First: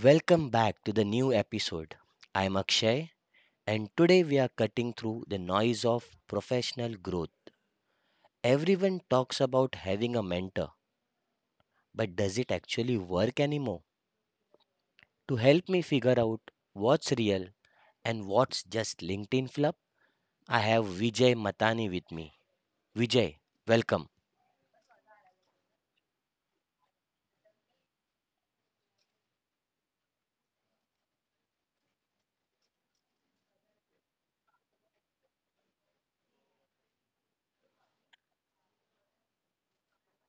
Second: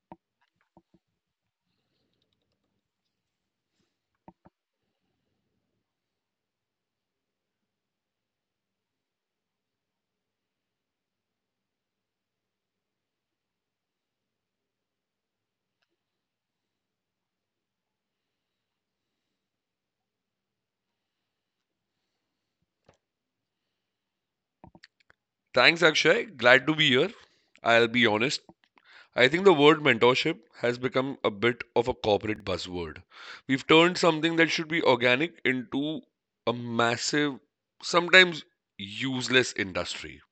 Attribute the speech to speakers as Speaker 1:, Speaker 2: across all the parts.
Speaker 1: Welcome back to the new episode. I'm Akshay, and today we are cutting through the noise of professional growth. Everyone talks about having a mentor, but does it actually work anymore? To help me figure out what's real and what's just LinkedIn fluff, I have Vijay Matani with me. Vijay, welcome.
Speaker 2: Thanks, Akshay. Glad to be here. I'll be honest. I think the word mentorship has become a bit of a corporate buzzword. We've turned something that should be organic into a massive, sometimes useless industry.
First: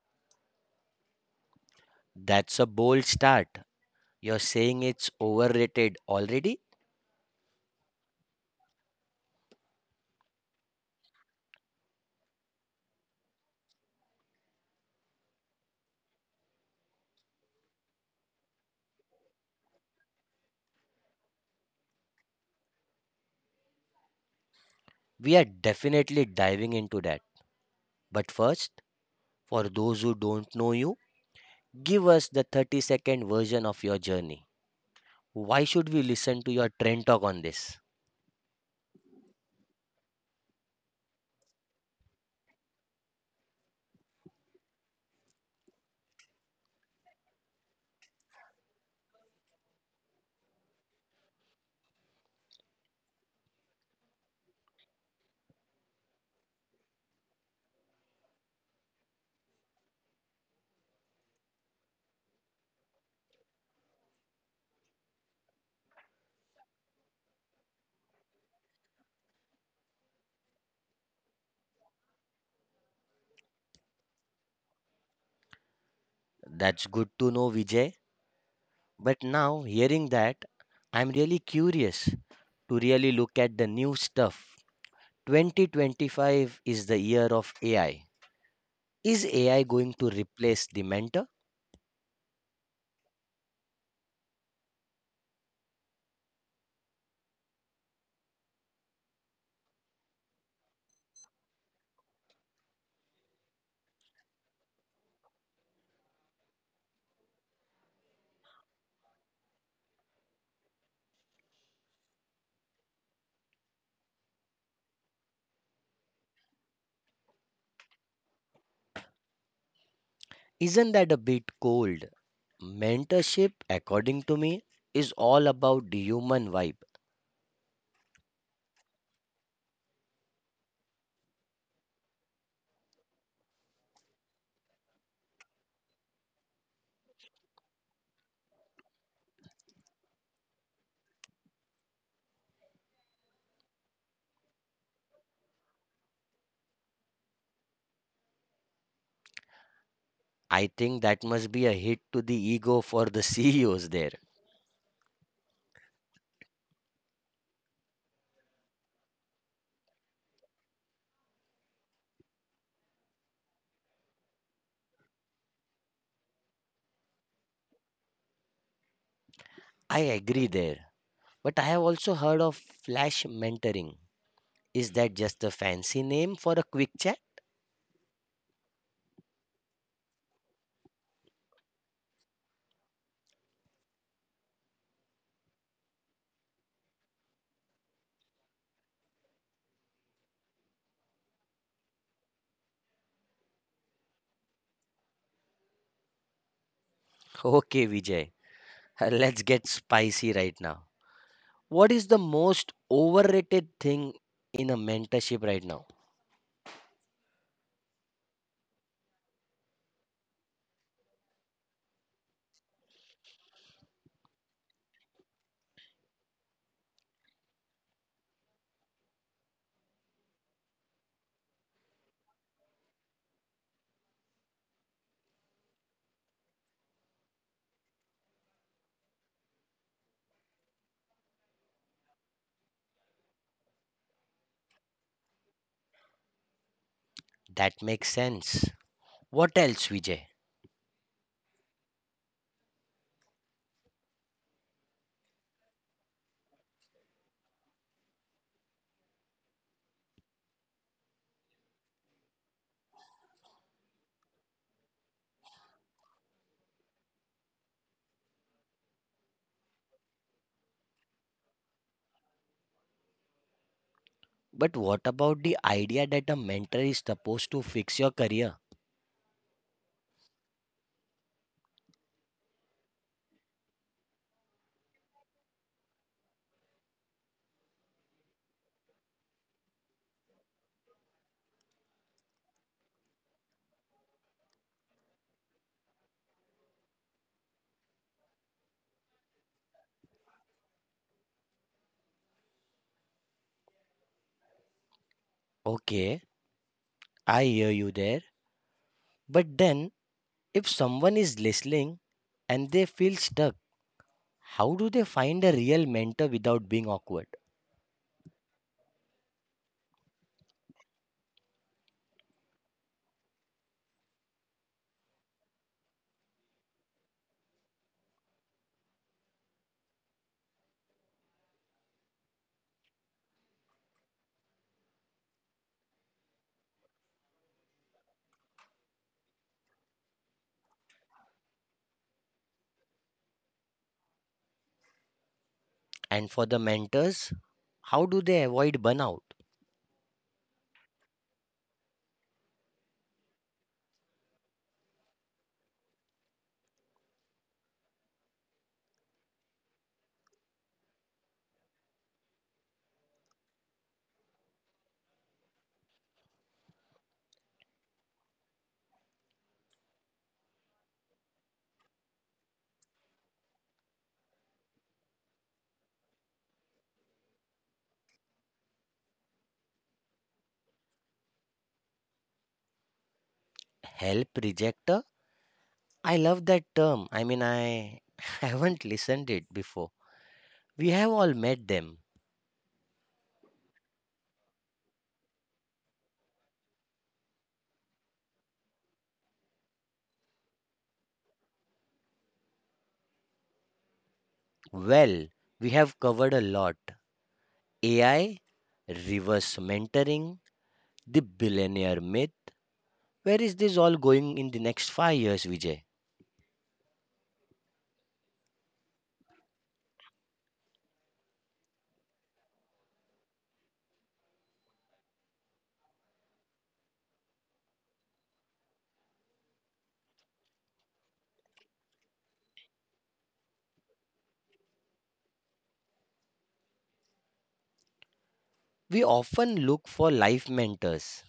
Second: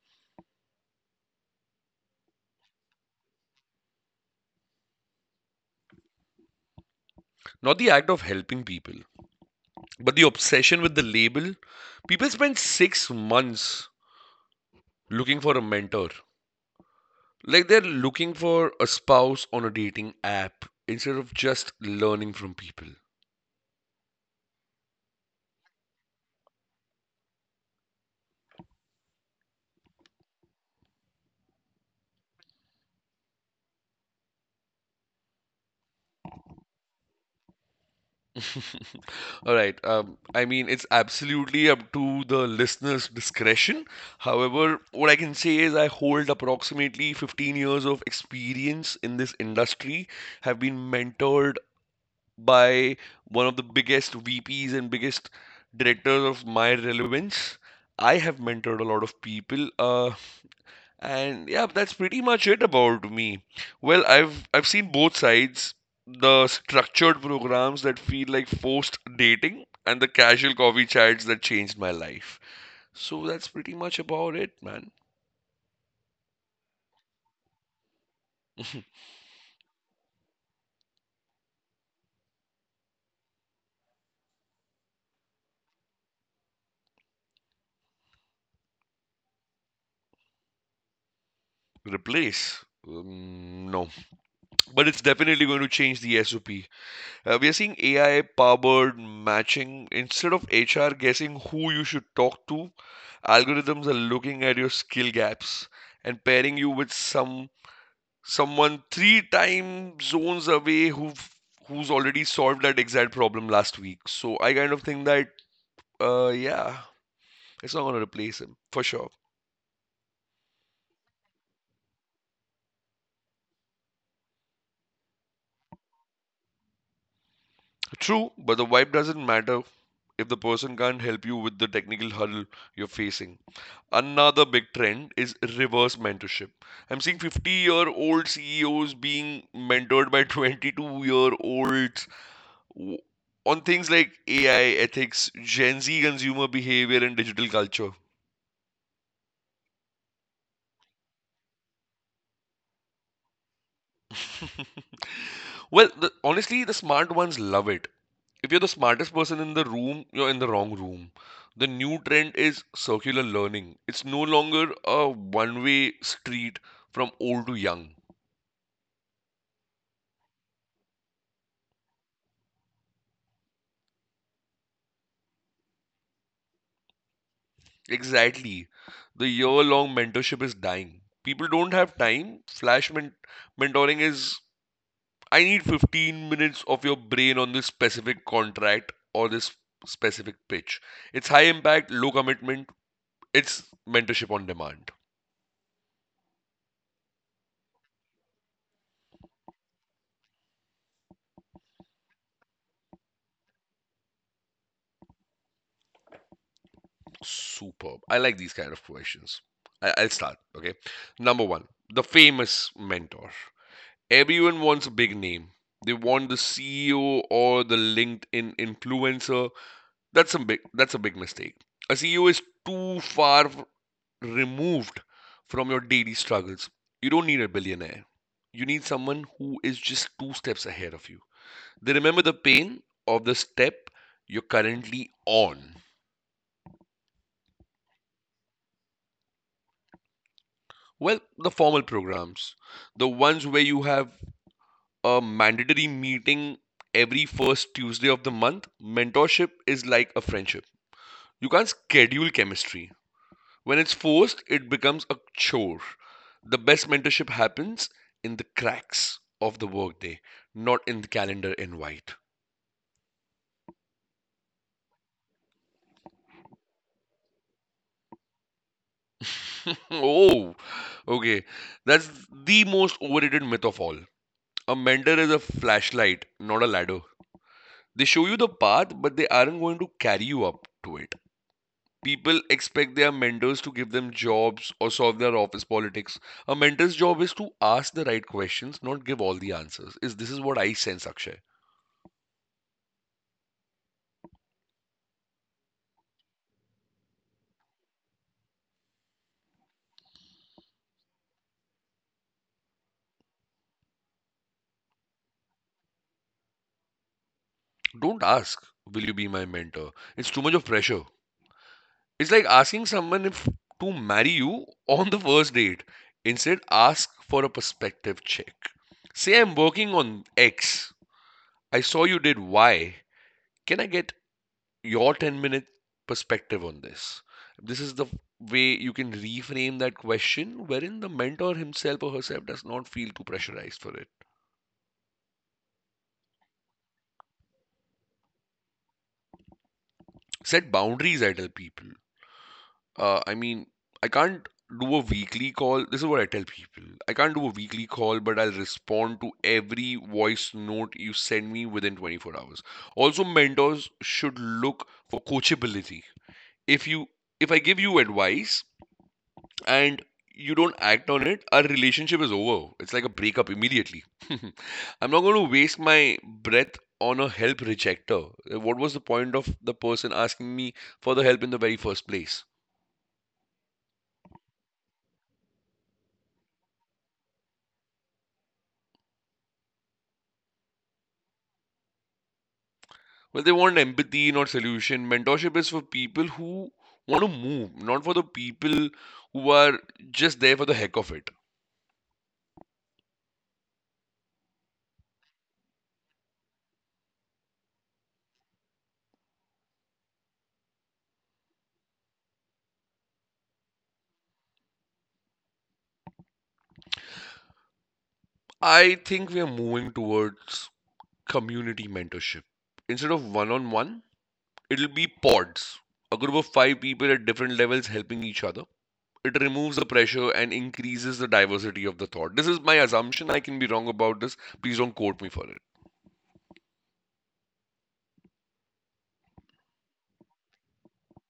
Speaker 1: That's a bold start. You're saying it's overrated already?
Speaker 2: Not the act of helping people, but the obsession with the label. People spend 6 months looking for a mentor. Like they're looking for a spouse on a dating app instead of just learning from people.
Speaker 1: We are definitely diving into that. But first, for those who don't know you, give us the 30-second version of your journey. Why should we listen to your trend talk on this?
Speaker 2: All right. I mean, it's absolutely up to the listener's discretion. However, what I can say is I hold approximately 15 years of experience in this industry, have been mentored by one of the biggest VPs and biggest directors of my relevance. I have mentored a lot of people. And yeah, that's pretty much it about me. Well, I've seen both sides, the structured programs that feel like forced dating and the casual coffee chats that changed my life. So that's pretty much about it, man.
Speaker 1: That's good to know, Vijay. But now, hearing that, I'm really curious to really look at the new stuff. 2025 is the year of AI. Is AI going to replace the mentor?
Speaker 2: Replace. No, but it's definitely going to change the SOP. We are seeing AI powered matching instead of HR guessing who you should talk to. Algorithms are looking at your skill gaps and pairing you with someone 3 time zones away who's already solved that exact problem last week. So I kind of think that yeah, it's not gonna replace him for sure.
Speaker 1: Isn't that a bit cold? Mentorship, according to me, is all about the human vibe.
Speaker 2: True, but the vibe doesn't matter if the person can't help you with the technical hurdle you're facing. Another big trend is reverse mentorship. I'm seeing 50-year-old CEOs being mentored by 22-year-olds on things like AI, ethics, Gen Z consumer behavior, and digital culture.
Speaker 1: I think that must be a hit to the ego for the CEOs there.
Speaker 2: Well, honestly, the smart ones love it. If you're the smartest person in the room, you're in the wrong room. The new trend is circular learning. It's no longer a one-way street from old to young.
Speaker 1: I agree there. But I have also heard of flash mentoring. Is that just a fancy name for a quick chat?
Speaker 2: Exactly. The year-long mentorship is dying. People don't have time. Flash mentoring is, I need 15 minutes of your brain on this specific contract or this specific pitch. It's high impact, low commitment, it's mentorship on demand.
Speaker 1: Okay, Vijay, let's get spicy right now. What is the most overrated thing in a mentorship right now?
Speaker 2: Superb. I like these kind of questions. I'll start. Okay. Number one, the famous mentor. Everyone wants a big name. They want the CEO or the LinkedIn influencer. That's a big mistake. A CEO is too far removed from your daily struggles. You don't need a billionaire. You need someone who is just two steps ahead of you. They remember the pain of the step you're currently on.
Speaker 1: That makes sense. What else, Vijay?
Speaker 2: Well, the formal programs, the ones where you have a mandatory meeting every first Tuesday of the month, mentorship is like a friendship. You can't schedule chemistry. When it's forced, it becomes a chore. The best mentorship happens in the cracks of the workday, not in the calendar invite.
Speaker 1: But what about the idea that a mentor is supposed to fix your career?
Speaker 2: Oh, okay. That's the most overrated myth of all. A mentor is a flashlight, not a ladder. They show you the path, but they aren't going to carry you up to it. People expect their mentors to give them jobs or solve their office politics. A mentor's job is to ask the right questions, not give all the answers. Is this is what I sense, Akshay.
Speaker 1: Okay, I hear you there. But then, if someone is listening and they feel stuck, how do they find a real mentor without being awkward?
Speaker 2: Don't ask, will you be my mentor? It's too much of pressure. It's like asking someone if to marry you on the first date. Instead, ask for a perspective check. Say I'm working on X. I saw you did Y. Can I get your 10-minute perspective on this. This is the way you can reframe that question wherein the mentor himself or herself does not feel too pressurized for it.
Speaker 1: And for the mentors, how do they avoid burnout?
Speaker 2: Set boundaries, I tell people. I mean, I can't do a weekly call. This is what I tell people. I can't do a weekly call, but I'll respond to every voice note you send me within 24 hours. Also, mentors should look for coachability. If you if I give you advice, and you don't act on it, our relationship is over. It's like a breakup immediately. I'm not going to waste my breath on a help rejector. What was the point of the person asking me for the help in the very first place?
Speaker 1: Help rejector? I love that term. I mean, I haven't listened it before. We have all met them.
Speaker 2: Well, they want empathy, not solution. Mentorship is for people who want to move, not for the people who are just there for the heck of it.
Speaker 1: Well, we have covered a lot. AI, reverse mentoring, the billionaire myth. Where is this all going in the next 5 years, Vijay?
Speaker 2: I think we are moving towards community mentorship. Instead of one on one, it'll be pods. A group of five people at different levels helping each other. It removes the pressure and increases the diversity of the thought. This is my assumption. I can be wrong about this. Please don't quote me for it.
Speaker 1: We often look for life mentors,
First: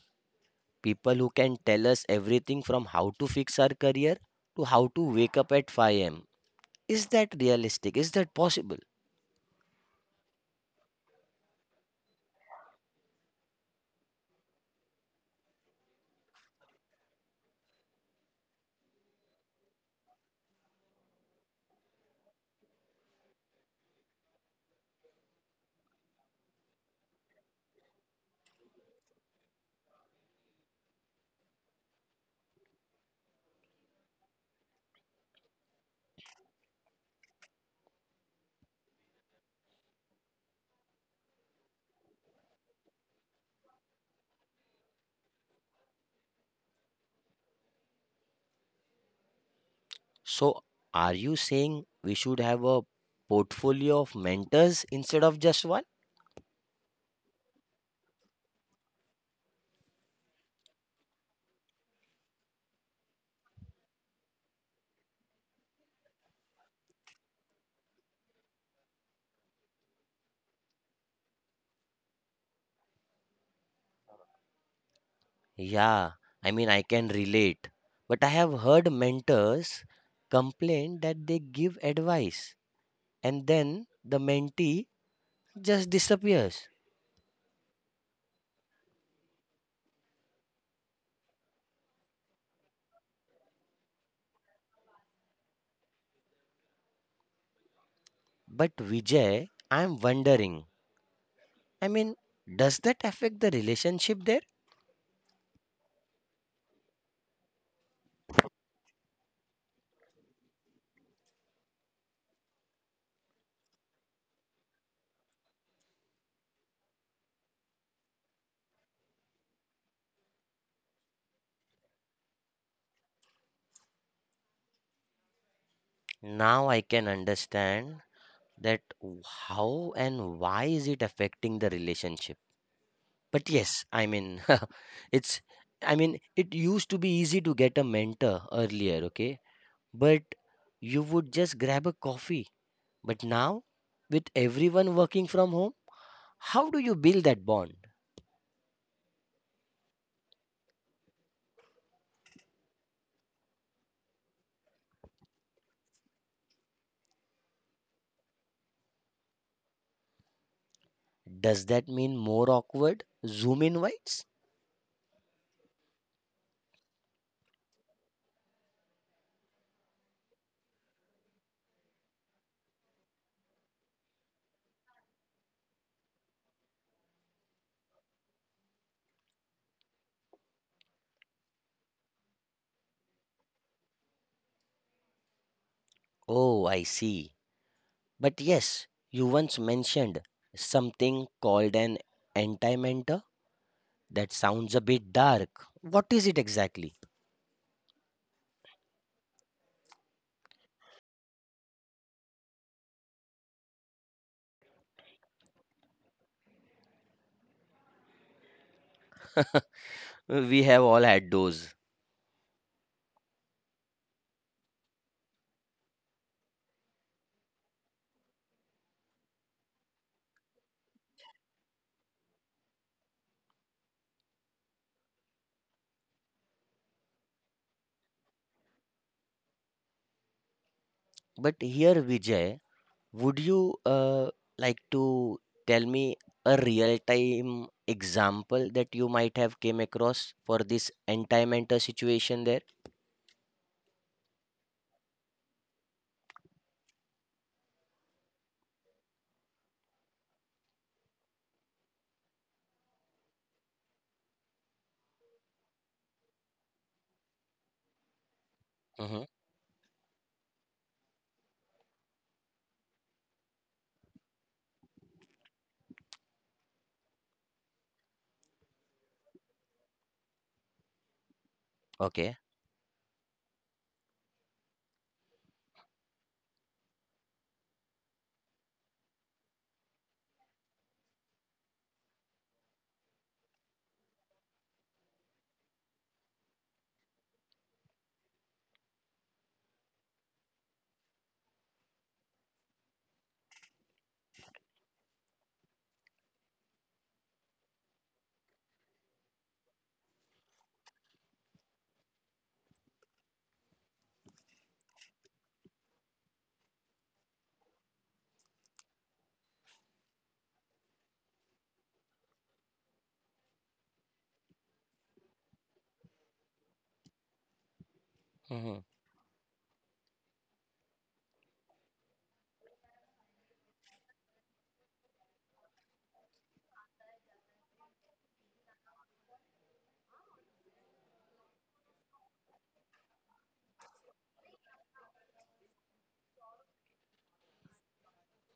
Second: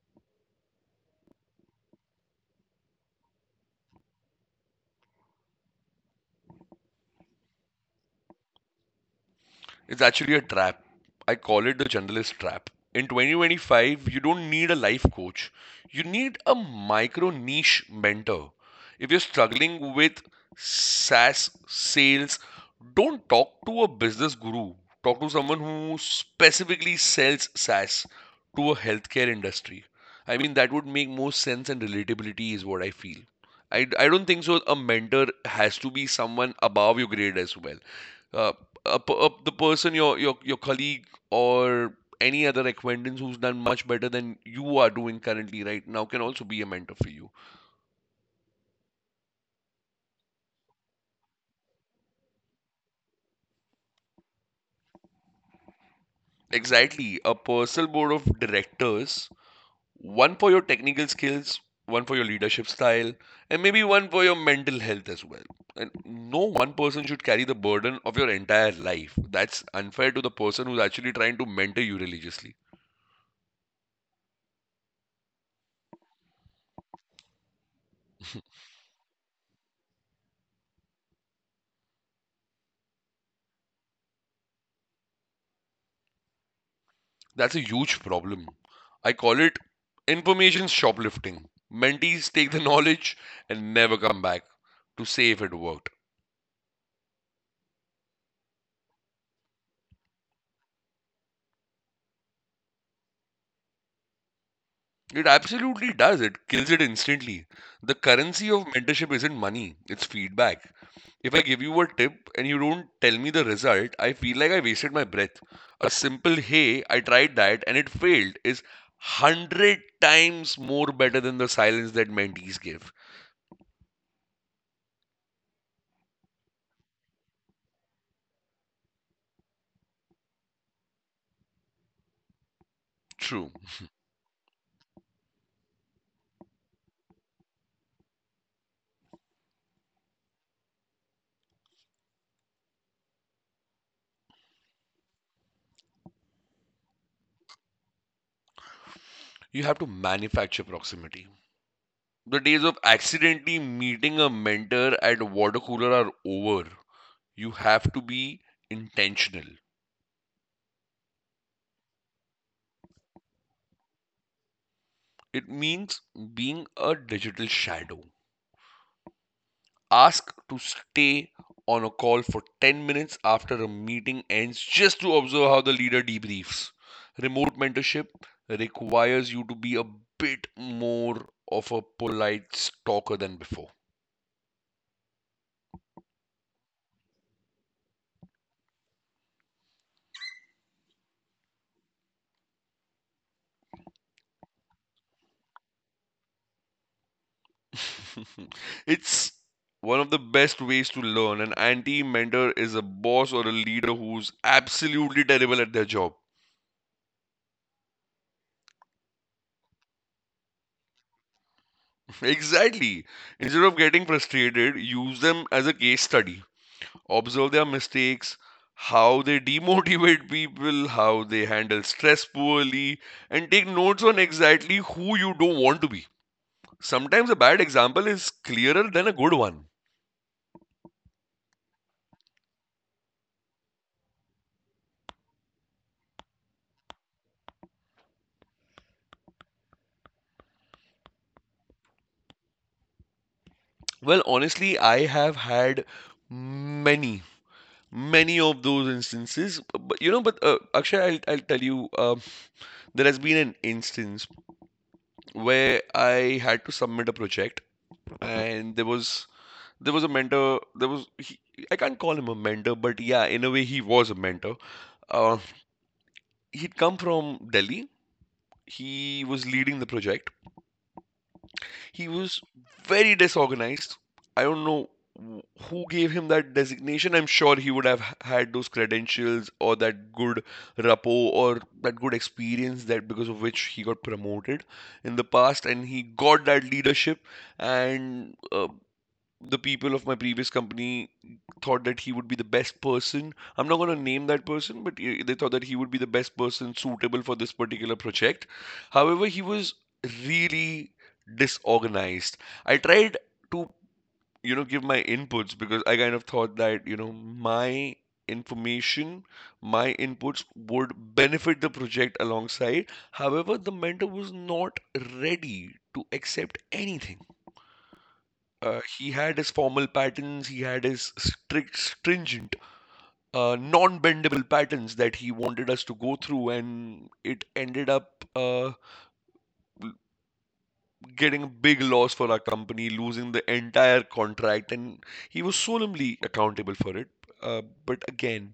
Speaker 1: people who can tell us everything from how to fix our career to how to wake up at 5 a.m. Is that realistic? Is that possible?
Speaker 2: It's actually a trap. I call it the generalist trap. In 2025, you don't need a life coach. You need a micro niche mentor. If you're struggling with SaaS sales, don't talk to a business guru. Talk to someone who specifically sells SaaS to a healthcare industry. I mean, that would make more sense, and relatability is what I feel. I don't think so. A mentor has to be someone above your grade as well. Uh, the person, your colleague or any other acquaintance who's done much better than you are doing currently right now, can also be a mentor for you.
Speaker 1: So, are you saying we should have a portfolio of mentors instead of just one?
Speaker 2: Exactly, a personal board of directors. One for your technical skills, one for your leadership style, and maybe one for your mental health as well. And no one person should carry the burden of your entire life. That's unfair to the person who's actually trying to mentor you religiously.
Speaker 1: Yeah, I mean, I can relate. But I have heard mentors complain that they give advice and then the mentee just disappears.
Speaker 2: That's a huge problem. I call it information shoplifting. Mentees take the knowledge and never come back to say if it worked.
Speaker 1: But Vijay, I'm wondering, I mean, does that affect the relationship there?
Speaker 2: It absolutely does. It kills it instantly. The currency of mentorship isn't money, it's feedback. If I give you a tip and you don't tell me the result, I feel like I wasted my breath. A simple hey, I tried that and it failed is 100 times more better than the silence that mentees give.
Speaker 1: Now I can understand that how and why is it affecting the relationship. But
Speaker 2: True,
Speaker 1: yes, I mean, it's, I mean, it used to be easy to get a mentor earlier, okay? But you would just grab a coffee. But now, with everyone working from home, how do you build that bond?
Speaker 2: you have to manufacture proximity. The days of accidentally meeting a mentor at a water cooler are over. You have to be intentional.
Speaker 1: Does that mean more awkward Zoom invites?
Speaker 2: It means being a digital shadow. Ask to stay on a call for 10 minutes after a meeting ends just to observe how the leader debriefs. Remote mentorship requires you to be a bit more of a polite stalker than before.
Speaker 1: Oh, I see. But yes, you once mentioned something called an anti mentor. That sounds a bit dark. What is it exactly?
Speaker 2: It's one of the best ways to learn. An anti mentor is a boss or a leader who's absolutely terrible at their job.
Speaker 1: We have all had those.
Speaker 2: Exactly. Instead of getting frustrated, use them as a case study. Observe their mistakes, how they demotivate people, how they handle stress poorly, and take notes on exactly who you don't want to be. Sometimes a bad example is clearer than a good one.
Speaker 1: But here, Vijay, would you like to tell me a real-time example that you might have came across for this anti-mentor situation there?
Speaker 2: Well, honestly, I have had many many of those instances, but Akshay, I'll tell you. There has been an instance where I had to submit a project, and there
Speaker 1: Hmm.
Speaker 2: was there was a mentor. I can't call him a mentor, but yeah, in a way he was a mentor. uh, He'd come from Delhi. He was leading the project. He
Speaker 1: Okay.
Speaker 2: was very disorganized. I don't know who gave him that designation. I'm sure he would have had those credentials or that good rapport or that good experience that because of which he got promoted in the past and he got that leadership, and the people of my previous company thought that he would be the best person. I'm not going to name that person, but they thought that he would be the best person suitable for this particular project. However, he was really disorganized. I tried to give my inputs, because I kind of thought that, information, my inputs would benefit the project alongside. However, the mentor was not ready to accept anything.
Speaker 1: Hmm.
Speaker 2: He had his formal patterns, he had his strict, stringent, non bendable patterns that he wanted us to go through, and it ended up getting a big loss for our company, losing the entire contract, and he was solemnly accountable for it. But again,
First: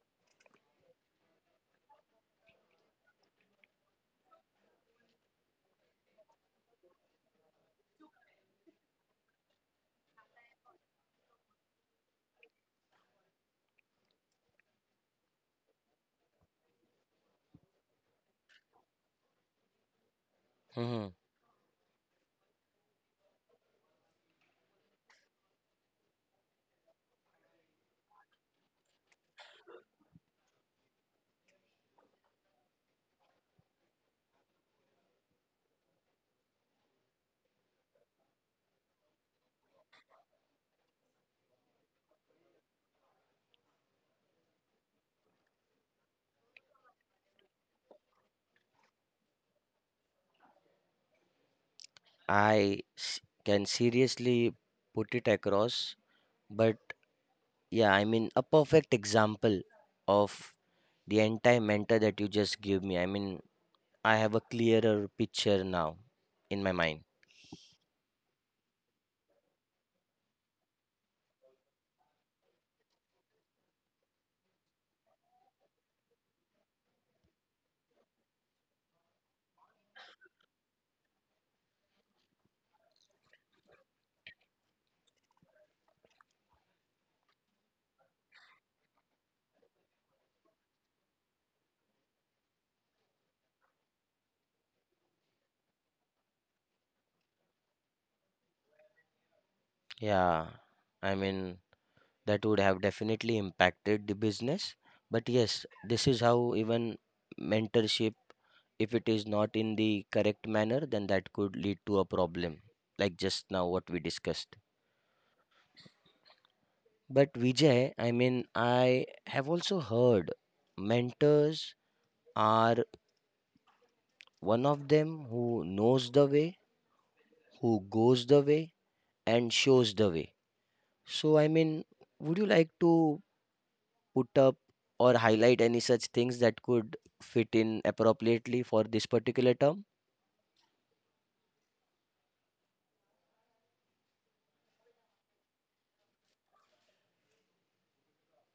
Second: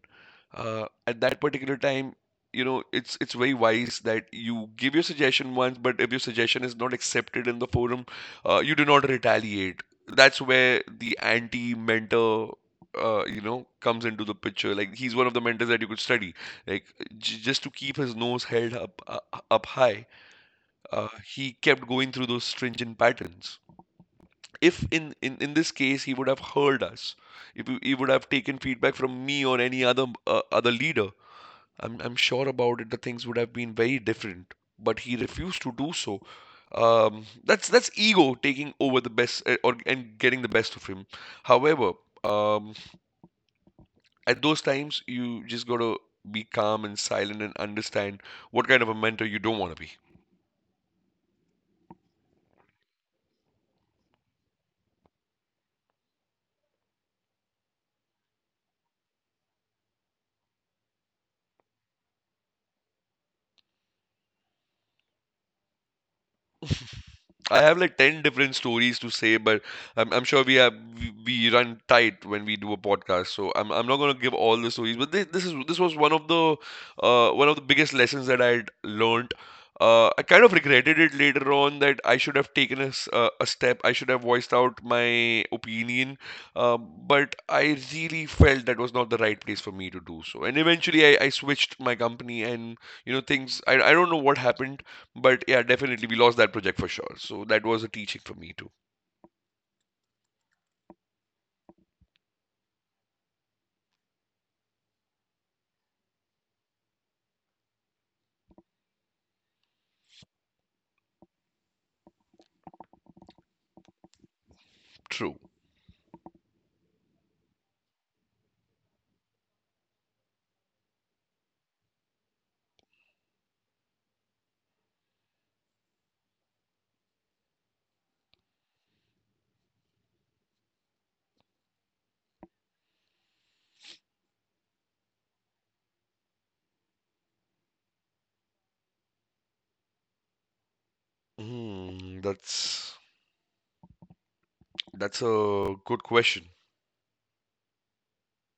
Speaker 2: at that particular time, it's very wise that you give your suggestion once, but if your suggestion is not accepted in the forum, you do not retaliate. That's where the anti-mentor comes into the picture. Like he's one of the mentors that you could study, like just to keep his nose held up high.
Speaker 1: Hmm.
Speaker 2: uh, he kept going through those stringent patterns. If in this case he would have heard us, if he would have taken feedback from me or any other leader, I'm sure about it, the things would have been very different. But he refused to do so. That's ego taking over the best, or and getting the best of him. However, um, at those times you just gotta be calm and silent and understand what kind of a mentor you don't want to be.
Speaker 1: I s- can seriously put it across, but yeah, I mean a perfect example of the anti-mentor that you just gave me. I mean, I have a clearer picture now in my mind.
Speaker 2: I have like 10 different stories to say, but I'm sure we run tight when we do a podcast. So I'm not gonna give all the stories, but this was one of the biggest lessons that I had learned. I kind of regretted it later on that I should have taken a step. I should have voiced out my opinion, but I really felt that was not the right place for me to do so. And eventually, I switched my company, and you know things. I don't know what happened. But yeah, definitely we lost that project for sure. So that was a teaching for me too.
Speaker 1: Yeah, I mean, that would have definitely impacted the business, but yes, this is how even mentorship, if it is not in the correct manner, then that could lead to a problem, like just now what we discussed.
Speaker 2: True.
Speaker 1: But Vijay, I mean, I have also heard mentors are one of them who knows the way, who goes the way, and shows the way. So I mean, would you like to put up or highlight any such things that could fit in appropriately for this particular term?
Speaker 2: Hmm, that's a good question.